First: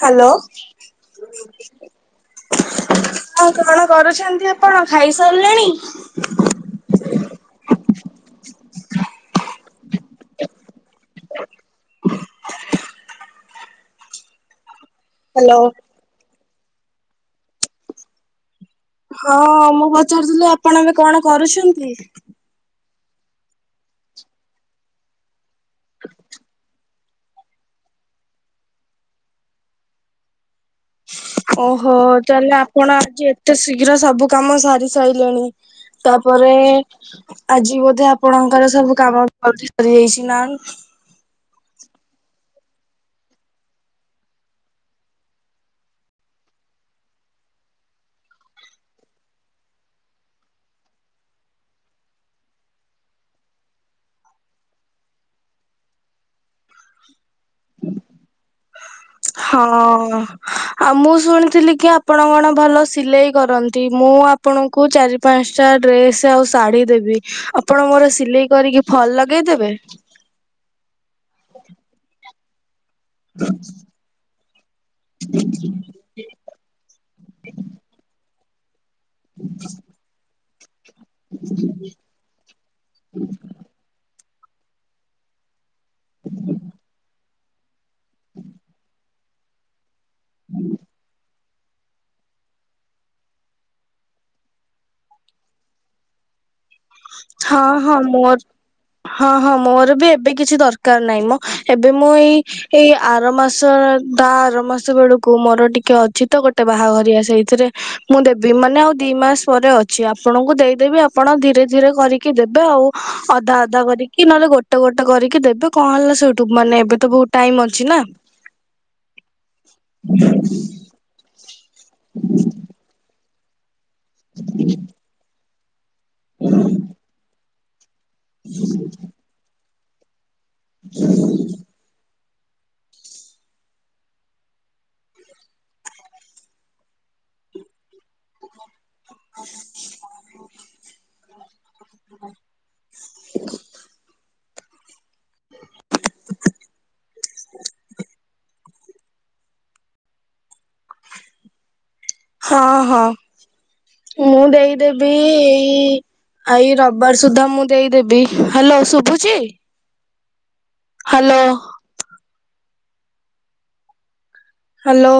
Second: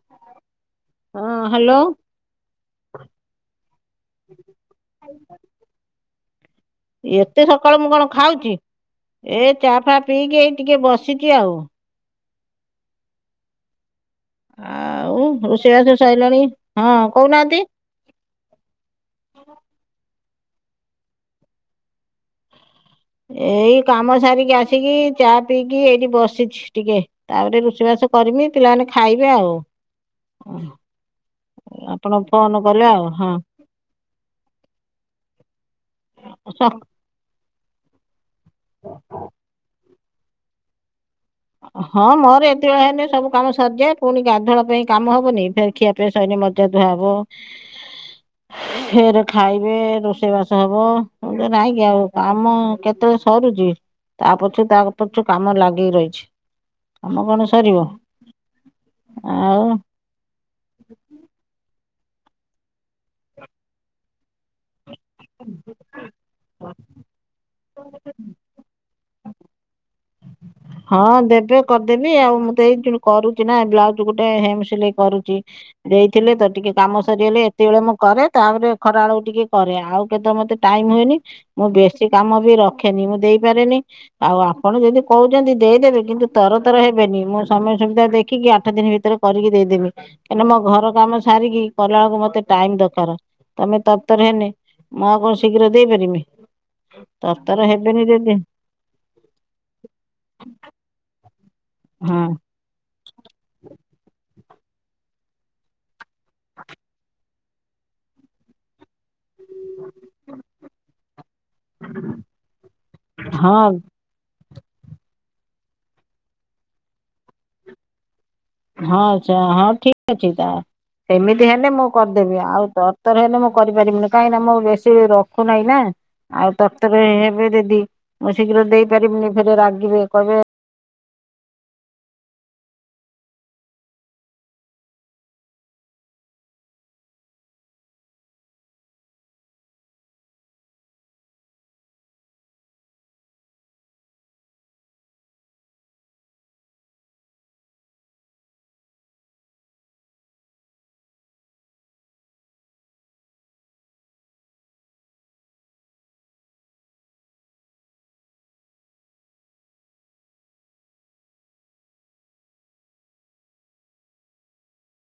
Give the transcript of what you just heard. Hello. ହଁ hello. ଆଉ କଣ କରୁଛନ୍ତି ଆପଣ? ଖାଇ ସାରିଲେଣି? ଏତେ ସକାଳୁ ମୁଁ କଣ ଖାଉଛି? ଏ ଚା ଫା ପିଇକି ଏଇ ଟିକେ ବସିଛି ଆଉ ଆଉ, ହ୍ୟାଲୋ। ରୋଷେଇବାସ ସାରିଲାଣି? ହଁ କହୁନାହାନ୍ତି। ହଁ ମୁଁ ପଚାରୁଥିଲି ଆପଣ ଏବେ କଣ କରୁଛନ୍ତି? ଏଇ କାମ ସାରିକି ଆସିକି ଚା ପିଇକି ଏଇଠି ବସିଛି ଟିକେ ତାପରେ ରୋଷେଇବାସ କରମି, ପିଲାମାନେ ଖାଇବେ ଆଉ ହଁ [unintelligible] ଓହୋ, ଆପଣ ତାହେଲେ ଫୋନ କଲେ ଆପଣ ଆଉ ଆଜି ହଁ ଏତେ ଶୀଘ୍ର ସବୁ କାମ ସାରି ସାରିଲେଣି, ତାପରେ ଆଜି ବୋଧେ ଆପଣଙ୍କର ସବୁ କାମ ଜି ସରି ଯାଇଛି ନା ହଁ, ମୋର ଏତେବେଳେ ହେଇନି ସବୁ କାମ ସରିଯାଏ, ପୁଣି ଗାଧୁଆ ପାଇଁ କାମ ହବନି ଫ ଖିଆ ପିଇ ସରି ମଜାଧୁଆ ହବ। ଫେର ଖାଇବେ, ରୋଷେଇବାସ ହବ, ଏଟ ନାଇଁ କି ଆଉ କାମ କେତେ? ସରୁଛି, ତା ପଛୁ, ତା ପଛୁ, କାମ ଲାଗିକି ରହିଛି। ଆମ କଣ ସରିବ? ଆଉ ହଁ, ଆଉ ମୁଁ ଶୁଣିଥିଲି କି? ଆପଣ କଣ ଭଲ ସିଲେଇ କରନ୍ତି, ମୁଁ ଆପଣଙ୍କୁ ଚାରି ପାଞ୍ଚଟା ଡ୍ରେସ ଆଉ ଶାଢ଼ି ଦେବି ଆପଣ ମୋର ସିଲେଇ କରିକି ଫଲ ଲଗେଇଦେବେ? ହଁ ଦେବେ କରିଦେବି ଆଉ ମୁଁ ତ ଏଇ ଯୋଉ କରୁଛି ନା ବ୍ଲାଉଜ ଗୋଟେ ହେମ ସିଲେଇ କରୁଛି, ଦେଇଥିଲେ ତ, ଟିକେ କାମ ସରିଗଲେ ଏତେବେଳେ ମୁଁ କରେ। ତାପରେ ଖରାବେଳକୁ ଟିକେ କରେ ଆଉ କେତେ ମତେ ଟାଇମ ହୁଏନି, ମୁଁ ବେଶୀ କାମ ବି ରଖେନି, ମୁଁ ଦେଇପାରେନି ଆଉ ଆପଣ ଯଦି କହୁଛନ୍ତି ଦେଇଦେବେ କିନ୍ତୁ ତର ତର ହେବେନି, ମୁଁ ସମୟ ସୁବିଧା ଦେଖିକି, ଆଠ ଦିନ ଭିତରେ କରିକି ଦେଇଦେବି। କାଁନା ମୋ ଘର କାମ ସାରିକି କଲା ବେଳକୁ ମତେ ଟାଇମ ଦରକାର, ତମେ ତରତର ହେନେ, ମୁଁ ଆଉ କଣ ଶୀଘ୍ର ଦେଇପାରିବି। ତରତର ହଁ, ହଁ, ହେବେନି ଯଦି ମୋର, ହଁ ହଁ ମୋର ବି ଏବେ କିଛି ଦରକାର ନାହିଁ ମ, ଏବେ ମୁଁ ହଁ ଏଇ ଏଇ ଆର ମାସ ଆର ମାସ ବେଳକୁ ମୋର ଟିକେ ଅଛି ତ ଗୋଟେ ବାହାଘରି ଆ ସେଇ ଏଥିରେ ମୁଁ ଦେବି ମାନେ ଆଉ ଦି ମାସ ପରେ ଅଛି, ଆପଣଙ୍କୁ ଦେଇଦେବି ଆପଣ ଧୀରେ ଧୀରେ କରିକି ଦେବେ ଆଉ ଅଧା ହଁ ଅଧା କରିକି ନହେଲେ ଗୋଟେ ଗୋଟେ ଗୋଟେ କରିକି ଦେବେ, କଣ ହେଲା ସେଇଠୁ, ମାନେ ଏବେ ତ ବହୁତ ଟାଇମ ଅଛି ନା। ହଁ ଆ, ହଁ ଠିକ ଅଛି ତା ସେମିତି ହେଲେ ମୁଁ କରିଦେବି ଆଉ, ତର ତର ହେଲେ ମୁଁ କରିପାରିବିନି, କାହିଁକି ନା ମୁଁ ବେଶୀ ରଖୁନାହିଁ ନା। ଆଉ ତକ୍ତର ହେବେ ଯଦି, ମୁଁ ଶୀଘ୍ର ଦେଇପାରିବିନି, ଫେରେ ରାଗିବେ, କହିବେ ହ [unintelligible] [unintelligible] ହ [unintelligible] [unintelligible] ହଁ, ହଁ, ମୁଁ ଦେଇଦେବି ଏଇ ଆଇ ରବିବାର ସୁଧା ମୁଁ ଦେଇଦେବି, ହାଲୋ ଶୁଭୁଛି। ହାଲୋ। ହାଲୋ।